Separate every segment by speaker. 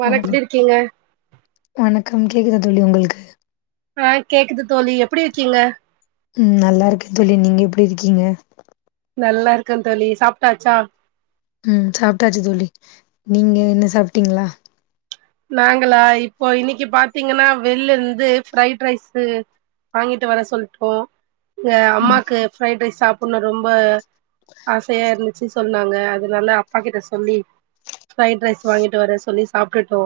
Speaker 1: வனக்க
Speaker 2: வணக்கம்
Speaker 1: எப்டி இருக்கீங்க
Speaker 2: வணக்கம் கேக்குதா தோழி உங்களுக்கு
Speaker 1: ஆ கேக்குது தோழி எப்டி இருக்கீங்க
Speaker 2: ம் நல்லா இருக்கே தோழி நீங்க எப்டி இருக்கீங்க
Speaker 1: நல்லா இருக்கே தோழி சாப்டாச்சா
Speaker 2: ம் சாப்டாச்சு தோழி நீங்க என்ன சாப்டீங்களா
Speaker 1: நாங்களா இப்போ இன்னைக்கு பாத்தீங்கனா வெள்ள இருந்து ப்ரைடு ரைஸு வாங்கிட்டு வர சொல்டோ இங்க
Speaker 2: அ
Speaker 1: அம்மாக்கு ஃப்ரைட் ரைஸ் சாப்பிடுனு ரொம்ப ஆசையா இருந்துச்சு சொன்னாங்க அதுனால அப்பா கிட்ட சொல்லி பிரைட் ரைஸ் வாங்கிட்டு வர சொல்லி சாப்டுட்டோ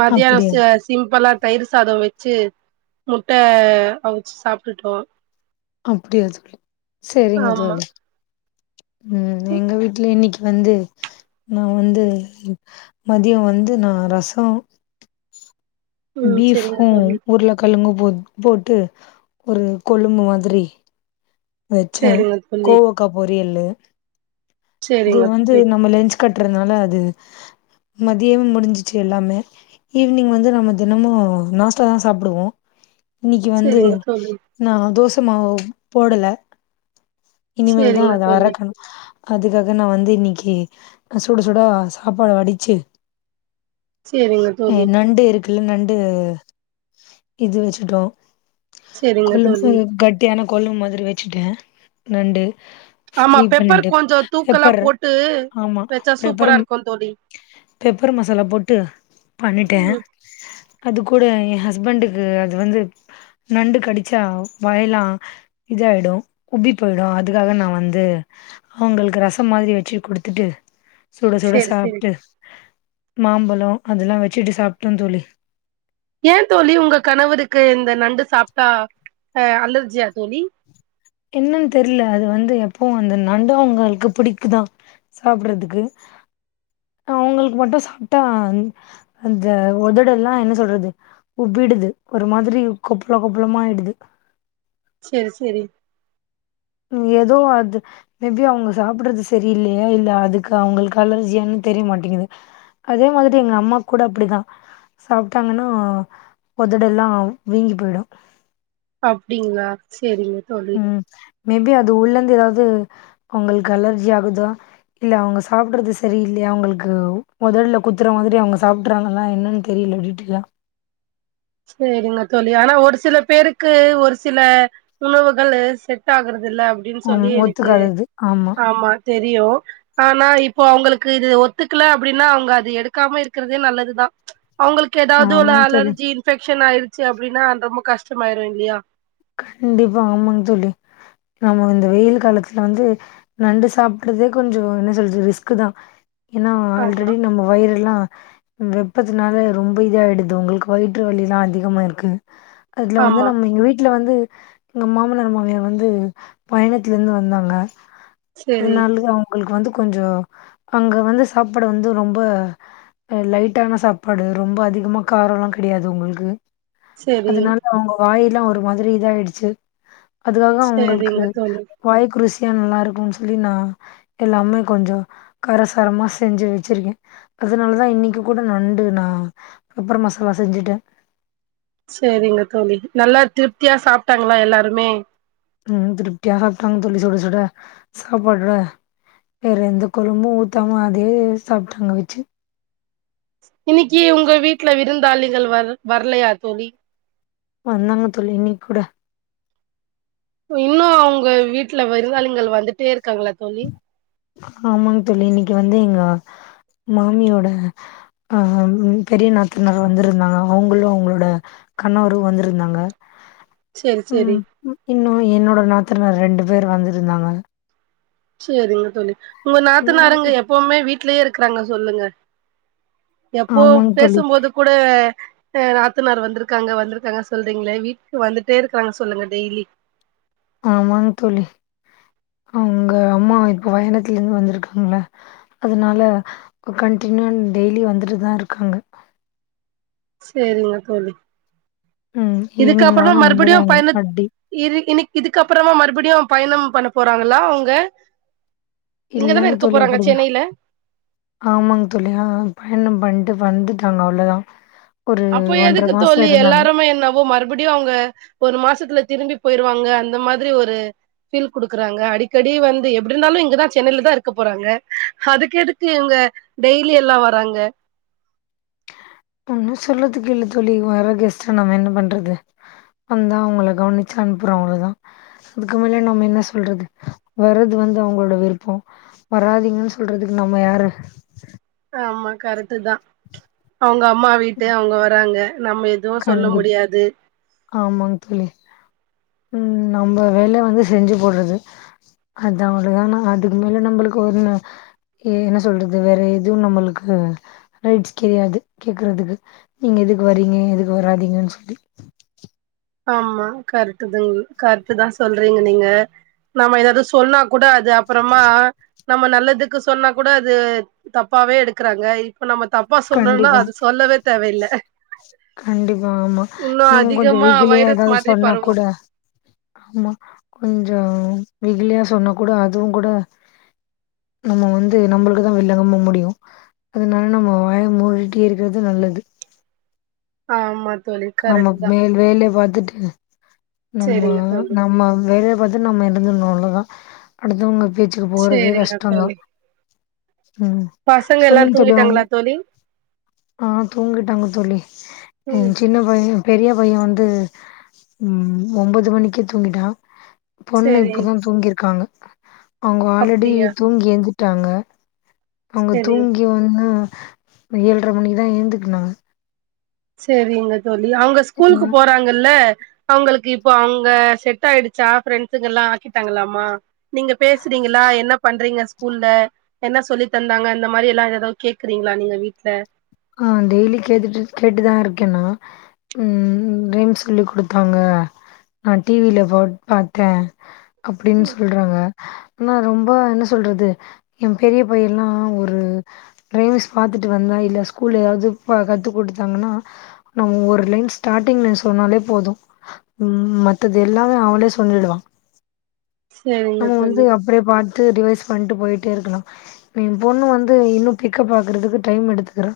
Speaker 1: மத்தியானம் செ
Speaker 2: அப்டியா
Speaker 1: செ சிம்பளா தயிர் சாதம் வச்சி முட்ட அவிச்சி சாப்டுட்டோ
Speaker 2: அப்டியா தோழி செரிங்க
Speaker 1: ஆமா
Speaker 2: தோழி உம் எங்க வீட்ல இன்னைக்கு வந்து நா வந்து மதியோ வந்து நா ரசம்
Speaker 1: ம் செரிங்க
Speaker 2: பீஃபும்
Speaker 1: தோழி
Speaker 2: உருளைக்கலுங்கு போ போட்டு ஒரு கொழும்பு மாதிரி வச்சே
Speaker 1: செரிங்க தோழி
Speaker 2: கோவக்கா பொரியல்லு அது
Speaker 1: செரிங்க
Speaker 2: வந்து
Speaker 1: தோழி
Speaker 2: நம்ம லெஞ்ச் கட்டுறனால அது மதியம முடிஞ்சிச்சு எல்லாமே ஈவினிங் வந்து நம்ம தினமு நாஸ்டா தா சாப்டுவோ இன்னைக்கு வந்து
Speaker 1: செரிங்க தோழி
Speaker 2: நா தோசமாவு போடல இனிமேல்‌தா
Speaker 1: செரிங்க
Speaker 2: அது
Speaker 1: தோழி
Speaker 2: அரக்கணு அதுக்காக நா வந்து இன்னைக்கு சுட சுடா சாப்பாடு வடிச்சு
Speaker 1: சேரிங்க தோழி
Speaker 2: நண்டு இருக்குல்ல நண்டு இது வெச்சுட்டோ
Speaker 1: சேரிங்க
Speaker 2: கொலம்பு
Speaker 1: தோழி
Speaker 2: கட்டியான‌ கொலம்பு மாதிரி வெச்சுட்டே நண்டு
Speaker 1: ஆமா
Speaker 2: ஃப்ரை
Speaker 1: பெப்பர்
Speaker 2: பண்ணிட்டு
Speaker 1: கொஞ்சோ தூக்கலா
Speaker 2: பெப்பர்
Speaker 1: போட்டு
Speaker 2: ஆமா
Speaker 1: வெச்சா
Speaker 2: பெப்பர்
Speaker 1: சூப்பராருக்கு தோழி
Speaker 2: பெப்பர் மசாலா போட்டு பண்ணிட்டே
Speaker 1: ம்
Speaker 2: அது கூட ஏ ஹஸ்பண்டுக்கு அது வந்து நண்டு கடிச்சா வாய்லா இதயிடு உப்பி போயிடு அதுக்காக நா வந்து அவங்ளுக்கு ரசம் மாதிரி வெச்சு குடுத்துட்டு சுட சுட
Speaker 1: சேரி சேரி
Speaker 2: சாப்ட்டு மாம்பழோ அதெல்லா வச்சுட்டு சாப்ட்டோ தோழி
Speaker 1: ஏ தோழி உங்க கணவருக்கு இந்த நண்டு சாப்ட்டா அஹ அலர்ஜியா தோழி
Speaker 2: என்னன்னு தெர்ல அது வந்து எப்பவு அந்த நண்டுவங்களுக்கு புடிக்குதா சாப்ட்டுறதுக்கு அவங்ளுக்கு மட்டு சாப்ட்டா அந்த உதடெல்லா என்ன சொல்றது உப்பிடுது ஒரு மாதிரி கொப்பளம் கொப்பளமா ஆயிடுது
Speaker 1: சேரி சேரி
Speaker 2: ஏதோ அது மேபி அவங்க சாப்பிடுறது சரியில்லையா இல்ல அதுக்கு அவங்ளுக்கு அலர்ஜியானு தெரியமாட்டேங்குது அதே மாதிரி எங்கம்மாக் கூட அப்டிதா சாப்ட்டாங்கனா ஒதடெல்லா வீங்கி போயிடு
Speaker 1: அப்டிங்களா சேரிங்
Speaker 2: உம் மேபி அது உள்ளந்து ஏதாவது அவங்ளுக்கு அலர்ஜி ஆகுதா இல்ல அவங்க சாப்படுறது சரில்லையா அவுங்ளுக்கு உதல்ல குத்துற மாதிரி அவங்க சாப்பிடறாங்கல்லா என்னன்னு தெரியில [unintelligible]
Speaker 1: சரிங்க தோழி ஆனா ஒரு சில பேருக்கு ஒரு சில உணவுகள் செட் ஆகுறத இல்ல அப்டின்னு
Speaker 2: ம்
Speaker 1: சொல்லி எனக்கு
Speaker 2: ஒத்துக்காதது
Speaker 1: ஆமா தெரியு ஆனா இப்போ அவங்ளுக்கு இது ஒத்துக்கல அப்டின்னா அவங்க அது எடுக்காம இருக்கிறதே நல்லதுதா அவங்ளுக்கு ஏதாவது ஒரு
Speaker 2: ஆமாங்க தோழி
Speaker 1: அலர்ஜி இன்ஃபெக்க்ஷன் ஆயிருச்சு அப்டின்னா ரொம்ப கஷ்டமாயிரு இல்லையா
Speaker 2: கண்டிப்பா ஆமாங் தோழி நாம இந்த வெயில் காலத்துல வந்து நண்டு சாப்படுறதே கொஞ்சோ என்ன சொல்றது ரிஸ்க்கு தா ஏனா
Speaker 1: ஆமா
Speaker 2: ஆல்ரெடி நம்ம வயிரெல்லா வெப்பத்தினால ரொம்ப இதா ஆயிடுது உங்களுக்கு வயிற்று வலில்லா அதிகமா இருக்கு அதுல வந்து
Speaker 1: ஆமா
Speaker 2: நம்ம எங்க வீட் வீட்ல வந்து எங்க மாமனார் மாமியார் வந்து பயணத்துலந்து வந்தாங்க
Speaker 1: செரி
Speaker 2: அதனாலயே அவுங்களுக்கு வந்து கொஞ்ச அங்க வந்து சாப்ட வந்து ரொம்ப அ லைட்டான சாப்பாடு ரொம்ப அதிகமா காரல்லா கெடையாது உங்கள்க்கு
Speaker 1: செரி
Speaker 2: அதனால அவுங்க வாயெல்லாம் ஒரு மாதிரி இதாயிடுச்சி அதுக்காக அவுங்களுக்கு
Speaker 1: செரிங்க தோழி
Speaker 2: வாய்கு ரூசியா நல்லா இருக்குன் சொல்லி நா எல்லாமே கொஞ்ச காரசாரமா செஞ்சி வச்சிருக்கே அதனாலதா இன்னைக்கு கூட நண்டு நா பெப்பார் மசாலா செஞ்சிட்டே
Speaker 1: செரிங்க தோழி நல்லா திருப்தியா சாப்ட்டாங்ளா எல்லாருமே
Speaker 2: ம் திருப்தியா சாப்ட்டாங்க தோழி சுட சுட சாப்பாட வேற எந்த கொழம்பு ஊத்தாம அதே சாப்ட்டாங்க வச்சி
Speaker 1: இன்னைக்கு உங்க வீட்ல விருந்தாளிங்கள் வர் வரலையா தோழி
Speaker 2: வந்தாங்க தோழி இன்னைக் கூட
Speaker 1: இன்னு அவுங்க வீட்ல விருந்தாளிங்கள் வந்துட்டே இருக்காங்ளா தோழி
Speaker 2: ஆமாங் தோழி இன்னைக்கு வந்து எங்க மாமியோட அ பெரிய நாத்தனார் வந்துருந்தாங்க அவுங்களு அவுங்களோட கணவரு வந்துருந்தாங்க
Speaker 1: செரி செரி
Speaker 2: ம் ம் இன்னு என்னோட நாத்தனார் ரெண்டு பேர் வந்துருந்தாங்க
Speaker 1: சேரிங்க தோழி உங்க நாத்தனருங்க எப்பவுமே வீட்லயே இருக்கறாங்க சொல்லுங்க எப்போ
Speaker 2: ஆமாங் தோழி
Speaker 1: பேசும்போது கூட ட நாத்தனார் வந்துருக்காங்க வந்துருக்காங்க சொல்றீங்ளே வீட்டுக்கு வந்துட்டே இருக்கறாங்க சொல்லுங்க டெய்லி
Speaker 2: ஆமாங் தோழி அவுங்க அம்மா இப்ப பயணத்துலந்து வந்துருக்காங்ள அதனால கன்டினியூவா டெய்லி வந்துட்டு தா இருக்காங்க
Speaker 1: சேரிங்க தோழி
Speaker 2: ம் ஈவினிங்
Speaker 1: இதுக்கப்புறமா
Speaker 2: ஆனா இங்கதா
Speaker 1: மறுபடியு பயண
Speaker 2: எங்களுக்கு அடி
Speaker 1: இரு இன்னிக் இதுக்கு அப்புறமா மறுபடியு அவ பயணம் பண்ண போறாங்களா அவுங்க இங்க தான
Speaker 2: இல்லங்
Speaker 1: இருக்க
Speaker 2: தோழி
Speaker 1: போறாங்க
Speaker 2: அப்படிதா
Speaker 1: சென்னைல
Speaker 2: ஆமாங் தோழி ஆ பயணம் பண்ட்டு வந்துட்டாங்க அவ்ளோ தா
Speaker 1: அப்போ எதுக்கு தோழி எல்லாருமே என்னவோ மறுபடியு அவுங்க ஒரு மாசத்துல திரும்பி போய்ருவாங்க அந்த மாதிரி ஒரு ஃபீல் குடுக்கறாங்க அடிக்கடி வந்து எப்டி இருந்தாலு இங்க தா சென்னைல தா இருக்க போறாங்க அதுக்கு எதுக்கு இவுங்க டெய்லி எல்லா வராங்க
Speaker 2: ஒன்னு சொல்றதுக்கு இல்ல தோழி வர கெஸ்ட நம்ம என்ன பண்றது வந்தா அவுங்கள கவனிச்சி அன்ப்புறோ அவ்ளோதா அதுக்கு மேல நம்ம என்ன சொல்றது வர்றது வந்து அவுங்களோட விருப்போ வராதிங்கன் சொல்றதுக்கு நம்ம யாரு
Speaker 1: ஆமா கரெக்ட தா அவுங்க அம்மா வீட்டு அவுங்க வராங்க நம்ம எதுவு சொல்ல
Speaker 2: கண்டு
Speaker 1: முடியாது
Speaker 2: ஆமாங் தோழி ம் நம்ப வேல வந்து செஞ்சி போட்றது அது அவ்ளோதோ நா அதுக்கு மேல நம்பளுக்கு ஒன்னு ஏ என்ன சொல்றது வேற எதுவு நம்மளுக்கு ரைட்ஸ் கெடையாது கேக்கறதுக்கு நீங்க எதுக்கு வறீங்க எதுக்கு வராதிங்கன் சொல்லி
Speaker 1: ஆமா கரெக்ட் தாங்க கரெக்ட் தா சொல்றீங்க நீங்க நம்ம ஏதாவது சொன்னா கூட அது அப்புறமா நம்ம நல்லதுக்கு சொன்னா கூட அது தப்பாவே எடுக்கறாங்க இ ப்ப நம்ம தப்பா சொல்னுன்னா
Speaker 2: கண்டிப்பா,
Speaker 1: அது சொல்லவே தேவையில்ல
Speaker 2: கண்டிப்பா ஆமா இன்னு கொஞ்சோ
Speaker 1: அதிகமா
Speaker 2: வெகிலியா
Speaker 1: வைரஸ்
Speaker 2: ஏதாவது
Speaker 1: மாதிரி
Speaker 2: சொன்னா
Speaker 1: பரவு
Speaker 2: கூட ஆமா கொஞ்சோ வெகிலியா சொன்னா கூட அதுவு கூட நம்ம வந்து நம்ளுக்குதா விலங்கம்மா முடியு அதனால நம்ம வாய மூடிட்டு இருக்கிறது நல்லது
Speaker 1: ஆமா தோழி கரெக்ட்
Speaker 2: நமக்
Speaker 1: தா
Speaker 2: மேல் வேலய பாத்துட்டு நம்ம
Speaker 1: சேரிங்க தோழி
Speaker 2: நம்ம வேலைய பத் து நம்ம இருந்துர்ணு அவ்ளதா அடுத்தவங்க பேச்சுக்கு போறதே
Speaker 1: சேரிங்க
Speaker 2: கஷ்டந்தா
Speaker 1: தோழி
Speaker 2: உம்
Speaker 1: பசங்க எல்லா
Speaker 2: சொல்லுங்க தோழி உங்
Speaker 1: தூங்கிட்டாங்களா தோழி
Speaker 2: ஆ தூங்கிட்டாங்க தோழி
Speaker 1: ம்
Speaker 2: என் சின்ன பைய பெரிய பைய வந்து உம் ஒம்பது மணிக்கே தூங்கிட்டா பொண்ணு
Speaker 1: சேரி
Speaker 2: இப்பதா தூங்கிருக்காங்க அவங்க ஆல்ரெடி
Speaker 1: அப்டியா
Speaker 2: தூங்கி எந்துட்டாங்க அவங்க
Speaker 1: சேரி
Speaker 2: தூங்கி வன்னு ஏழ்ரை மணிக் தா ஏந்துக்குனாங்க
Speaker 1: சேரிங்க தோழி அவங்க ஸ்கூலுக்கு போறாங்கல்ல அவங்களுக்கு இப்போ அவங்க செட் ஆயிடுச்சா ஃப்ரெண்ட்ஸ்சுங்கெல்லா ஆக்கிட்டாங்களலாமா நீங்க பேசுறீங்களா என்ன பண்றீங்க ஸ்கூல்ல என்ன சொல்லி தந்தாங்க அந்த மாறி எல்லா எதோ கேக்குறீங்களா நீங்க வீட்ல
Speaker 2: ஆ டெய்லி கேட்டுட்டு கேட்டுதா இருக்கேன் நா உம் ம் ரைம்ஸ் சொல்லி குடுத்தாங்க நா டி வி ல போட் பாத்தே அப்டின் சொல்றாங்க நா ரொம்ப என்ன சொல்றது எ பெரிய பையெல்லா ஒரு ரைம்ஸ் பாத்துட்டு வந்தா இல்ல ஸ்கூ ஸ்கூல்ல எதாவது கத்து குடுத்கதாங்கன்னா நா ஒரு லைன் ஸ்டார்ட்டிங்ல சொன்னாலே போது உம் மத்தது எல்லாமே அவளே சொல்லிடுவா
Speaker 1: சேரிங்க தோழி
Speaker 2: அப்டியே பாத்து ரிவைஸ் பண்ட்டு போயிட்டே இருக்கணு ஏ பொண்ணு வந்து இன்னும் பிக்கப் ஆகுறதுக்கு டைம் எடுத்துக்குறா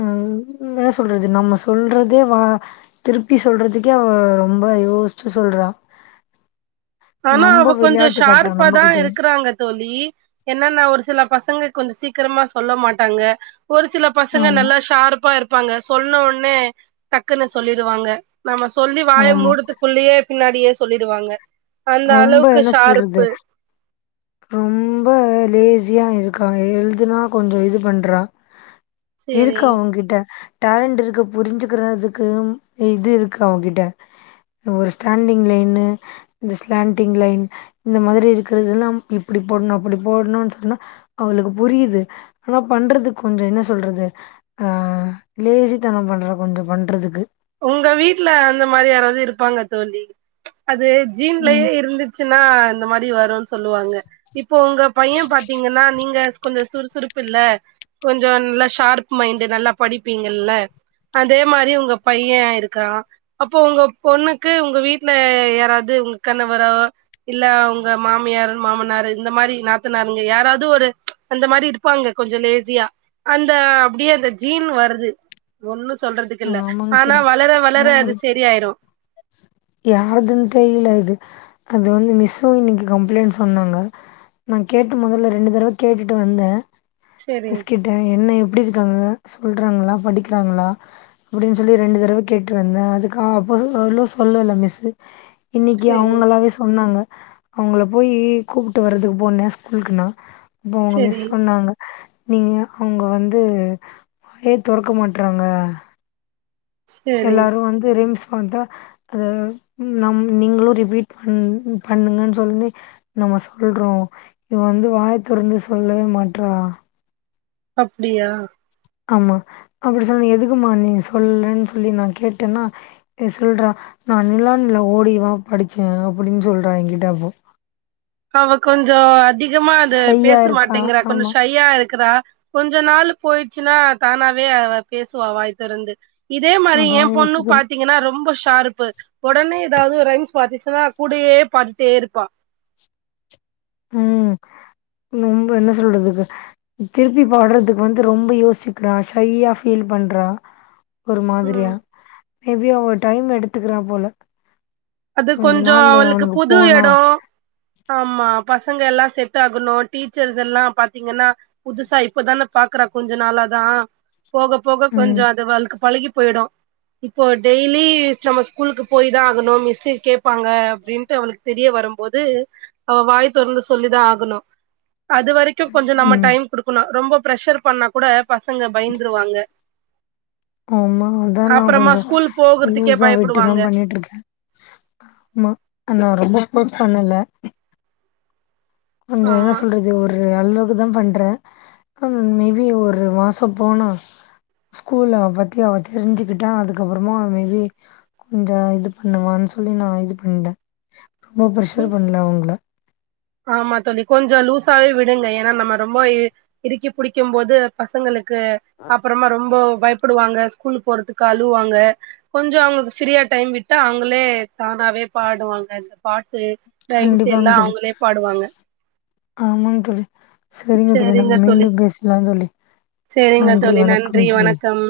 Speaker 2: ம் என்ன சொல்றது நம்ம சொல்றது வா திருப்பி சொல்றதுக்கே அவ ரொம்ப யோஸ்ச்சு சொல்றா
Speaker 1: ஆனா அவ
Speaker 2: நம்ப
Speaker 1: கொஞ்சோ
Speaker 2: விளையாட்டு காட்றா
Speaker 1: ஷார்ப்பா தா
Speaker 2: நம்மகிட்டயே
Speaker 1: இருக்கறா ங்க தோழி என்னனா ஒரு சில பசங்க கொஞ்ச சீக்கிரமா சொல்ல மாட்டாங்க ஒரு சில பசங்க
Speaker 2: ஆமா
Speaker 1: நல்லா ஷார்ப்பா இருப்பாங்க சொன்ன ஒடனே டக்குன்னு சொல்லிடுவாங்க நம்ம சொல்லி வாய
Speaker 2: ஆமா
Speaker 1: மூடுத்துக்குள்ளேயே பின்னாடியே சொல்லிடுவாங்க அந்த
Speaker 2: ரொம்ப
Speaker 1: அளவுக்கு
Speaker 2: என்ன சொல்றது
Speaker 1: ஷார்ப்பு
Speaker 2: ரொம்ப லேசியா இருக்கா எழுதுனா கொஞ்ச இது பண்றா
Speaker 1: சேரி
Speaker 2: இருக்கு அவங்கிட்ட டேலண்டு இருக்கு புரிஞ்சுக்கிறதுக்கு இது இருக்கு அவ கிட்ட ஒரு ஸ்டாண்டிங் லைன்னு இந்த ஸ்லாண்டிங் லைன் இந்த மாரி இருக்கிறதெல்லாம் இப்டி போட்ணு அப்டி போட்ணுன் சொன்னா அவளுக்கு புரியுது ஆனா பண்றது கொஞ்ச என்ன சொல்றது ஆ லேசித்தனம் பண்றா கொஞ்ச பண்றதுக்கு
Speaker 1: உங்க வீட்ல அந்த மாரி யாராவது இருப்பாங்க தோழி அது ஜீன்லயே
Speaker 2: ம்
Speaker 1: இருந்து ச்சினா இந்த மாரி வருன் சொல்லுவாங்க இப்போ உங்க பைய பாத்தீங்கன்னா நீங்க கொஞ்ச சுறுசுறுப்பு இல்ல கொஞ்ச நல்லா ஷார்ப் மைண்டு் நல்லா படிப்பீங்கல்ல அதே மாரி உங்க பைய இருக்கறா அப்போ உங்க பொண்ணுக்கு உங்க வீட்ல யாராது உங்க கணவரோ இல்ல உங்க மாமியாரு மாமனாரு இந்த மாரி நாத்தனாருங்க யாராவ்து ஒரு அந்த மாரி இருப்பாங்க கொஞ்சோ லேசியா அந்த அப்டியே அந்த ஜீன் வருது ஒன்னு சொல்றதுக்கு இல்ல
Speaker 2: ஆமாங்க
Speaker 1: ஆனா
Speaker 2: தோழி
Speaker 1: வளர வளர அது செரி ஆய்ரு
Speaker 2: யார்துன் தெரில அது அது வந்து மிஸ்ஸு இன்னிக்கி கம்ப்ளைண்ட் சொன்னாங்க நா கேட்டு மொதல்ல ரெண்டு தடவ கேட்டுட்டு வந்தே
Speaker 1: சரி
Speaker 2: மிஸ் கிட் என்ன எப்டி இருக்காங்க சொல்றாங்களா படிக்கிறாங்களா அப்டின் சொல்லி ரெண்டு தடவ கேட்டு இருந்தே அதுக்கா அப்போ சொல்ல சொ சொல்லல மிஸ்ஸு இன்னிக்கி
Speaker 1: சரி
Speaker 2: அவுங்களாவே சொன்னாங்க அவுங்கள போயி கூப்டு வர்றதுக்கு போனே ஸ்கூலுக்கு நா அப்போ அவுங்க மிஸ்
Speaker 1: சரி
Speaker 2: சொன்னாங்க நீங்க அவுங்க வந்து புக்கே தொறக்க மாட்றாங்க
Speaker 1: சரி
Speaker 2: எல்லாரு வந்து ரிம்ஸ் வந்தா அததா ம் நம் நீங்களு ரிபீட் பண் பண்ணுங்கன் சொல்லி நம்ம சொல்றோ இவ வந்து வாய தொறந்து சொல்லவே மாட்றா
Speaker 1: அப்டியா
Speaker 2: ஆமா அப்டி சொல்லி எதுக்குமா நீங்க சொல்லன் சொல்லி நா கேட்டனா ஏ சொல்றா நா நிலன்ல ஓடிவா படிச்சே அப்டின் சொல்றா என்கிட்ட அப்போ
Speaker 1: அவ கொஞ்சோ அதிகமா அத
Speaker 2: ஷையா
Speaker 1: பேச
Speaker 2: இருக்கா.
Speaker 1: மாட்டேங்கிறா கொஞ்சோ
Speaker 2: ஆமா.
Speaker 1: ஷையா இருக்குறா கொஞ்ச நாள் போய்ருச்சுன்னா தானாவே அவ பேசுவா வாய் திறந்து இதே மாரி எ
Speaker 2: அதான்
Speaker 1: பொண்ணு
Speaker 2: யோசிக்கிறேன்.
Speaker 1: பாத்தீங்கன்னா ரொம்ப ஷார்பு ஒடனே எதாவ்து ரைம்ஸ் பாத்திச்சுன்னா கூடயே பாடிட்டே இருப்பா
Speaker 2: ம் நொம்ப என்ன சொல்றதுக்கு திருப்பி பாட்றதுக்கு வந்து ரொம்ப யோசிக்கிறா ஷையா ஃபீல் பண்றா ஒரு
Speaker 1: ம்
Speaker 2: மாதிரியா மே பி அவ டைம் எடுத்துகுறா போல
Speaker 1: அது
Speaker 2: கொஞ்ச
Speaker 1: கொஞ்சோ
Speaker 2: நாள்
Speaker 1: அவளுக்கு
Speaker 2: அவனுக்கு
Speaker 1: புது
Speaker 2: போனா
Speaker 1: எடோ ஆமா பசங்க எல்லா செட் ஆகணு டீச்சர்ஸ் எல்லா பாத்தீங்கன்னா புதுசா இப்பதான பாக்குறா கொஞ்சோ நாளாதா போக போக கொஞ்சோ
Speaker 2: ம்,
Speaker 1: அது அவளுக் பழகி போய்டு இப்போ டெய்லி நம்ம ஸ்கூலுக்கு போய்தா ஆகணு மிஸ் ஸு கேப்பாங்க அப்டின்ட்டு அவளுக்கு தெரிய வரும்போது அவ வாய் தொறந்து சொல்லிதா ஆகணு அது வரைக் கு கொஞ்சோ நம்ம
Speaker 2: ம்.
Speaker 1: டைம் குடுக்கணு ரொம்ப ப்ரெஷர் பண்ணா கூட பசங்க பயந்துருவாங்க
Speaker 2: ஆமா அதா நா
Speaker 1: அப்புறமா
Speaker 2: கொஞ்சோ
Speaker 1: ஸ்கூல் போகுறதுக்கே
Speaker 2: லூஸா விட்டுதா
Speaker 1: பயப்படுவாங்க
Speaker 2: பண்ணிட்ருக்கே ஆமா ஆ நா ரொம்ப ஃபோர்ஸ் பண்ணல கொஞ்சோ என்ன
Speaker 1: ஆமா
Speaker 2: சொல்றது ஒரு அளவுக்குதா பண்றே அ மே பி ஒரு மாசோ போனா ஸ்கூல்ல பத்தி அவ தெரிஞ்சுக்குட்டா அதுக்கப்பறமா மே பி கொஞ்சோ இது பண்ணுவான்னு சொல்லி நா இது பண்ணே ரொம்ப
Speaker 1: சரி.
Speaker 2: பிரரெஷர் பண்ல அவங்ள
Speaker 1: ஆமா தோழி கொஞ்சோ லூஸாவே விடுங்க எனா நம்ம ரொம்ப ஏ இருக்கி புடிக்கும்போது பசங்களுக்கு அப்பறமா ரொம்ப பயப் புடுவாங்க ஸ்கூல் போறதுக்கு அழுவாங்க கொஞ்சோ அவங்களுக்கு ஃப்ரீயா டைம் விட்டா அவுங்களே தானாவே பாடுவாங்க அத பாட்டு ரைம்ஸ்
Speaker 2: கண்டிப்பாங்க
Speaker 1: எல்லா அவங்களே பாடுவாங்க
Speaker 2: ஆமாங் தோழி சேரிங்க தோழி நம்ம மீண்டும் பேசலா தோழி
Speaker 1: சேரிங்க
Speaker 2: நன்றி
Speaker 1: தோழி நன்றி
Speaker 2: வணக்கம் தோழி
Speaker 1: வணக்கம்